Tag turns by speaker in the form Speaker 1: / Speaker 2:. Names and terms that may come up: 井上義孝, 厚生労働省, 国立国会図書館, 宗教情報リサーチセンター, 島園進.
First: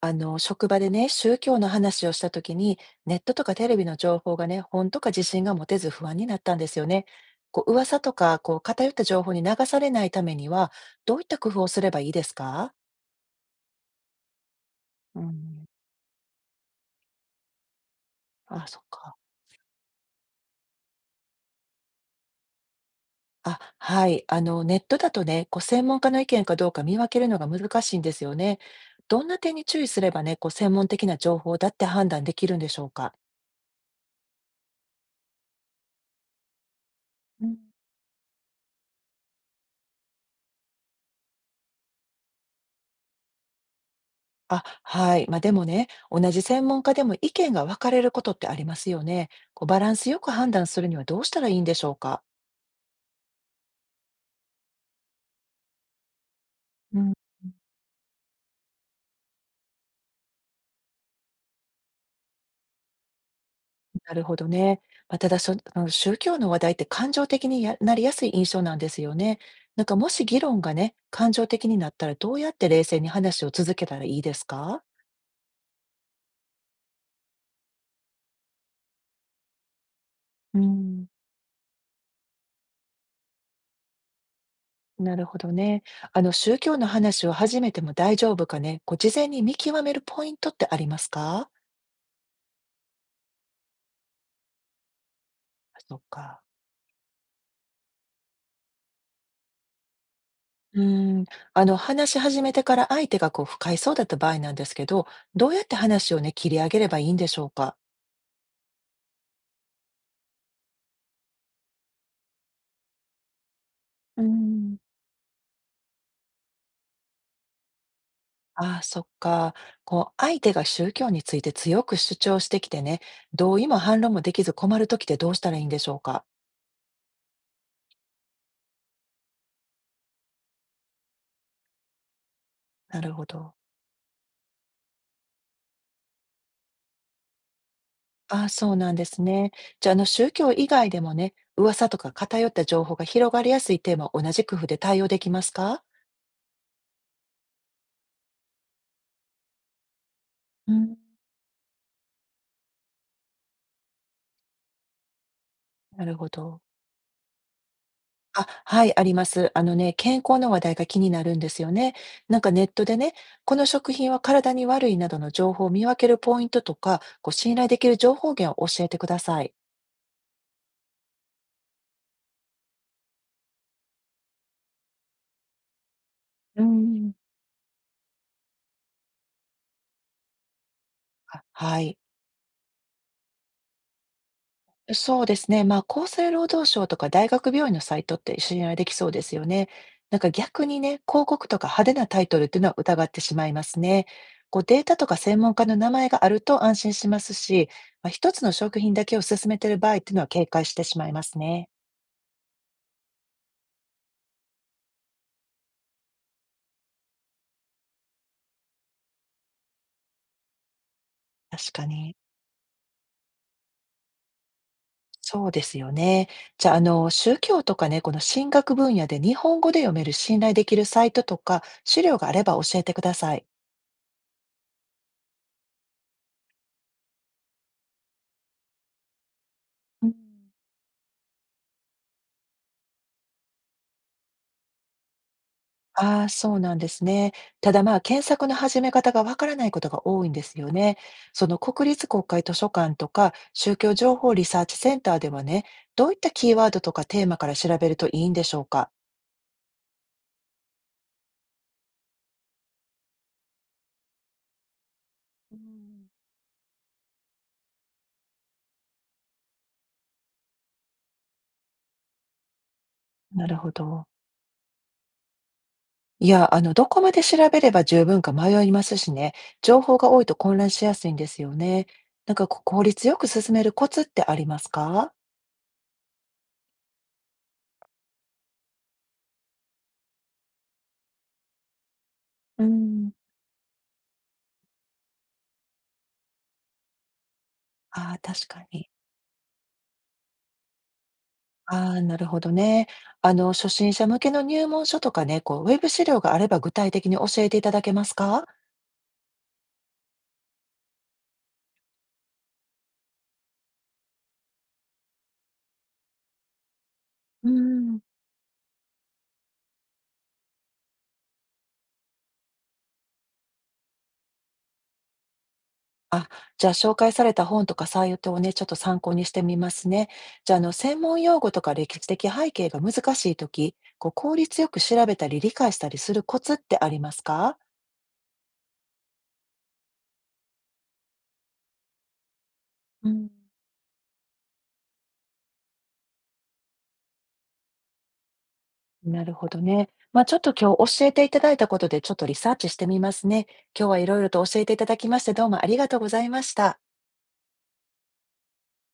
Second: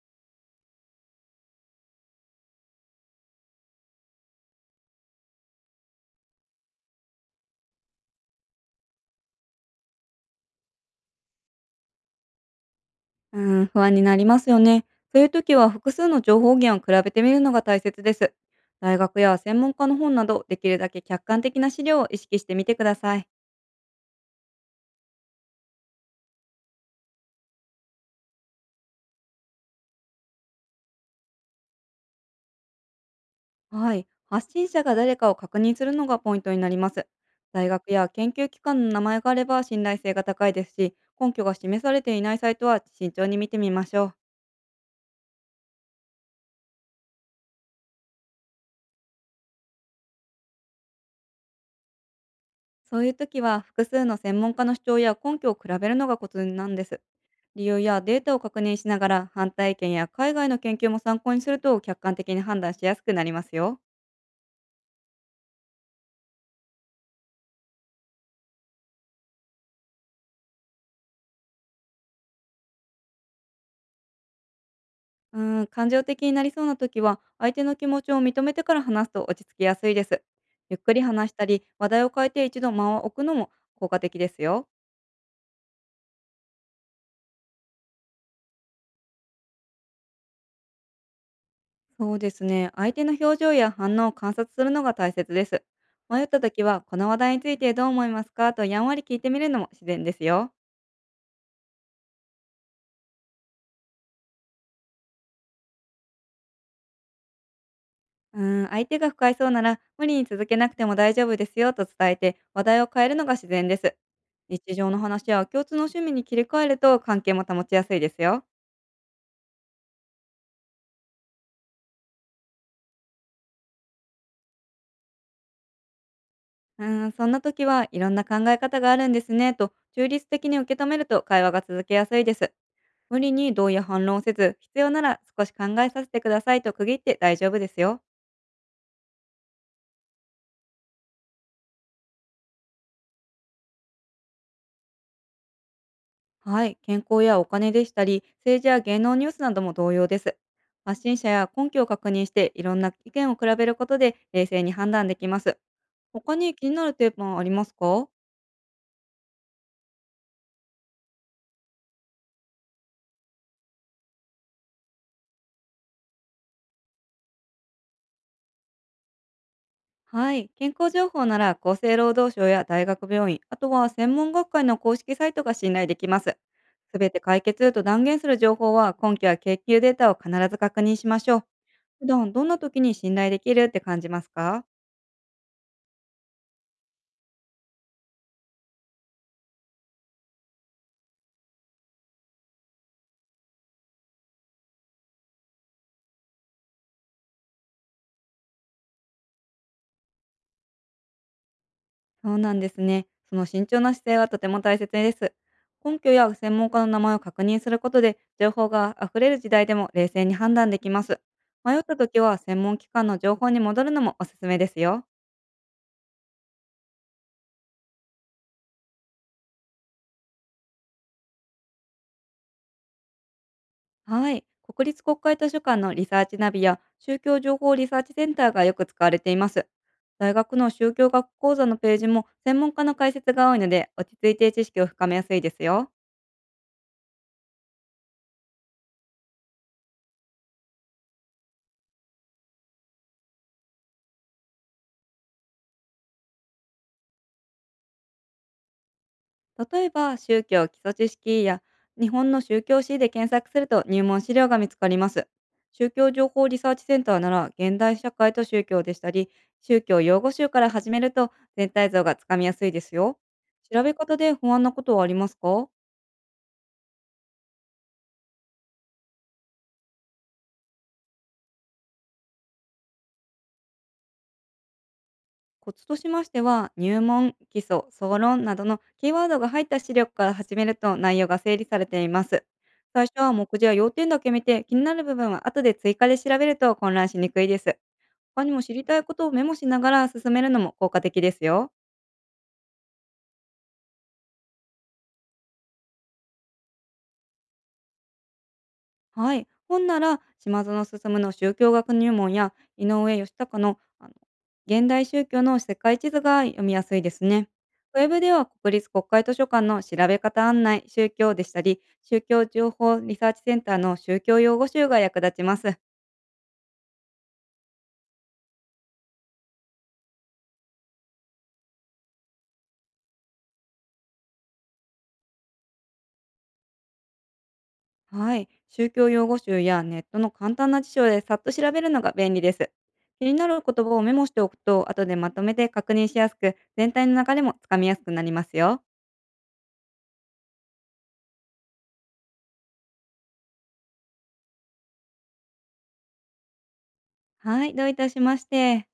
Speaker 1: 職場でね、宗教の話をしたときに、ネットとかテレビの情報がね、本とか自信が持てず不安になったんですよね。噂とか、偏った情報に流されないためには、どういった工夫をすればいいですか？
Speaker 2: うーん、不安になりますよね。
Speaker 1: う
Speaker 2: そういう時
Speaker 1: ん。
Speaker 2: は複数の情報源を比べてみるのが大切です。
Speaker 1: あ、そっ
Speaker 2: 大
Speaker 1: か。
Speaker 2: 学や専門家の本など、できるだけ客観的な資料を意識してみてください。
Speaker 1: あ、はい。ネットだとね、専門家の意見かどうか見分けるのが難しいんですよね。どんな点に注意すればね、専門的な情報だって判断できるんでしょうか？
Speaker 2: はい。発信者が誰かを確認するのがポイントになります。
Speaker 1: うん。
Speaker 2: 大学や研究機関の名前があれば信頼性が高いですし、根拠が示されていないサイトは慎重に見てみましょう。
Speaker 1: あ、はい。まあ、でもね、同じ専門家でも意見が分かれることってありますよね。こうバランスよく判断するにはどうしたらいいんでしょうか。
Speaker 2: そういう時は複数の専門家の主張や根拠を比べるのがコツなんで
Speaker 1: う
Speaker 2: す。
Speaker 1: ん。
Speaker 2: 理由やデータを確認しながら反対意見や海外の研究も参考にすると客観的に判断しやすくなりますよ。
Speaker 1: なるほどね。まあ、ただそ、あの宗教の話題って感情的にやなりやすい印象なんですよね。なんかもし議論がね、感情的になったらどうやって冷静に話を続けたらいいですか？
Speaker 2: うーん、感情的になりそうな時は相手の気持ちを認めてから話すと落ち着きやすいです。
Speaker 1: う
Speaker 2: ゆっくり
Speaker 1: ん。
Speaker 2: 話したり話題を変えて一度間を置くのも効果的ですよ。
Speaker 1: なるほどね。あの宗教の話を始めても大丈夫かね。こう事前に見極めるポイントってありますか？
Speaker 2: そうですね。相手の表情や反応を観察するのが大切です。
Speaker 1: あ、そっ
Speaker 2: 迷った
Speaker 1: か。
Speaker 2: 時は、この話題についてどう思いますかとやんわり聞いてみるのも自然ですよ。
Speaker 1: うーん、話し始めてから相手がこう不快そうだった場合なんですけど、どうやって話をね、切り上げればいいんでしょうか？
Speaker 2: うーん、相手が不快そうなら、無理に続けなくても大丈夫ですよと伝えて話題を変えるのが自然です。
Speaker 1: うー
Speaker 2: 日
Speaker 1: ん。
Speaker 2: 常の話や共通の趣味に切り替えると関係も保ちやすいですよ。
Speaker 1: ああ、そっか。こう、相手が宗教について強く主張してきてね、同意も反論もできず困るときってどうしたらいいんでしょうか？
Speaker 2: うーん、そんな時は、いろんな考え方があるんですねと中立的に受け止めると会話が続けやすいです。
Speaker 1: なる
Speaker 2: 無
Speaker 1: ほ
Speaker 2: 理に
Speaker 1: ど。
Speaker 2: 同意や反論をせず、必要なら少し考えさせてくださいと区切って大丈夫ですよ。
Speaker 1: ああ、そうなんですね。じゃあ、宗教以外でもね、噂とか偏った情報が広がりやすいテーマを同じ工夫で対応できますか？
Speaker 2: はい、健康やお金でしたり、政治や芸能ニュースなども同様です。
Speaker 1: うん。
Speaker 2: 発信者や根拠を確認して、いろんな意見を比べることで冷静に判断できます。
Speaker 1: なるほ
Speaker 2: 他に
Speaker 1: ど。
Speaker 2: 気になるテーマはありますか？
Speaker 1: あ、はい、あります。あのね、健康の話題が気になるんですよね。なんかネットでね、この食品は体に悪いなどの情報を見分けるポイントとか、こう信頼できる情報源を教えてください。
Speaker 2: はい、健康情報なら厚生労働省や大学病院、あとは専門学会の公式サイトが信頼できます。
Speaker 1: う
Speaker 2: すべ
Speaker 1: ん。
Speaker 2: て解決と断言する情報は、根拠や研究データを必ず確認しましょう。
Speaker 1: あ、はい。
Speaker 2: 普段どんな時に信頼できるって感じますか？
Speaker 1: そうですね。まあ、厚生労働省とか大学病院のサイトって信頼できそうですよね。なんか逆にね、広告とか派手なタイトルっていうのは疑ってしまいますね。こうデータとか専門家の名前があると安心しますし、まあ、一つの食品だけを勧めてる場合っていうのは警戒してしまいますね。
Speaker 2: そうなんですね。その慎重な姿勢はとても大切です。根拠や専門家の名前を確認することで、情報が溢れる時代でも冷静に判断できます。
Speaker 1: 確
Speaker 2: 迷っ
Speaker 1: か
Speaker 2: た
Speaker 1: に。
Speaker 2: 時は専門機関の情報に戻るのもおすすめですよ。
Speaker 1: そうですよね。じゃあ、宗教とかね、この神学分野で日本語で読める信頼できるサイトとか資料があれば教えてください。
Speaker 2: はい。国立国会図書館のリサーチナビや宗教情報リサーチセンターがよく使われています。大学の宗教学講座のページも専門家の解説が多いので、落ち着いて知識を深めやすいですよ。
Speaker 1: ああ、そうなんですね。ただまあ、検索の始め方がわからないことが多いんですよね。その国立国会図書館とか宗教情報リサーチセンターではね、どういったキーワードとかテーマから調べるといいんでしょうか。
Speaker 2: 例えば、宗教基礎知識や日本の宗教史で検索すると入門資料が見つかります。
Speaker 1: う
Speaker 2: 宗
Speaker 1: ん、
Speaker 2: 教情報リサーチセンターなら、現代社会と宗教でしたり、宗教用語集から始めると全体像がつかみやすいですよ。
Speaker 1: なるほ
Speaker 2: 調べ
Speaker 1: ど。
Speaker 2: 方で不安なことはありますか？
Speaker 1: いや、どこまで調べれば十分か迷いますしね、情報が多いと混乱しやすいんですよね。なんかこう効率よく進めるコツってありますか？
Speaker 2: コツとしましては、入門、基礎、総論などのキーワードが入った資料から始めると内容が整理されています。
Speaker 1: う
Speaker 2: 最
Speaker 1: ん。
Speaker 2: 初は目次や要点だけ見て、気になる部分は後で追加で調べると混乱しにくいです。
Speaker 1: ああ
Speaker 2: 他
Speaker 1: 確
Speaker 2: にも
Speaker 1: か
Speaker 2: 知り
Speaker 1: に。
Speaker 2: たいことをメモしながら進めるのも効果的ですよ。
Speaker 1: ああ、なるほどね。初心者向けの入門書とかね、こう、ウェブ資料があれば具体的に教えていただけますか？
Speaker 2: はい。本なら、島園進の宗教学入門や、井上義孝の現代宗教の世界地図が読みやすいです
Speaker 1: う
Speaker 2: ね。
Speaker 1: ん。
Speaker 2: ウェブでは、国立国会図書館の調べ方案内、宗教でしたり、宗教情報リサーチセンターの宗教用語集が役立ちます。
Speaker 1: あ、じゃあ紹介された本とかサイトをね、ちょっと参考にしてみますね。じゃあ、専門用語とか歴史的背景が難しいとき、こう、効率よく調べたり理解したりするコツってありますか？
Speaker 2: はい。宗教用語集やネットの簡単な辞書でさっと調べるのが便利です。
Speaker 1: う
Speaker 2: 気
Speaker 1: ん。
Speaker 2: になる言葉をメモしておくと、後でまとめて確認しやすく、全体の流れもつかみやすくなりますよ。
Speaker 1: なるほどね。まあ、ちょっと今日教えていただいたことで、ちょっとリサーチしてみますね。今日はいろいろと教えていただきまして、どうもありがとうございました。
Speaker 2: はい。どういたしまして。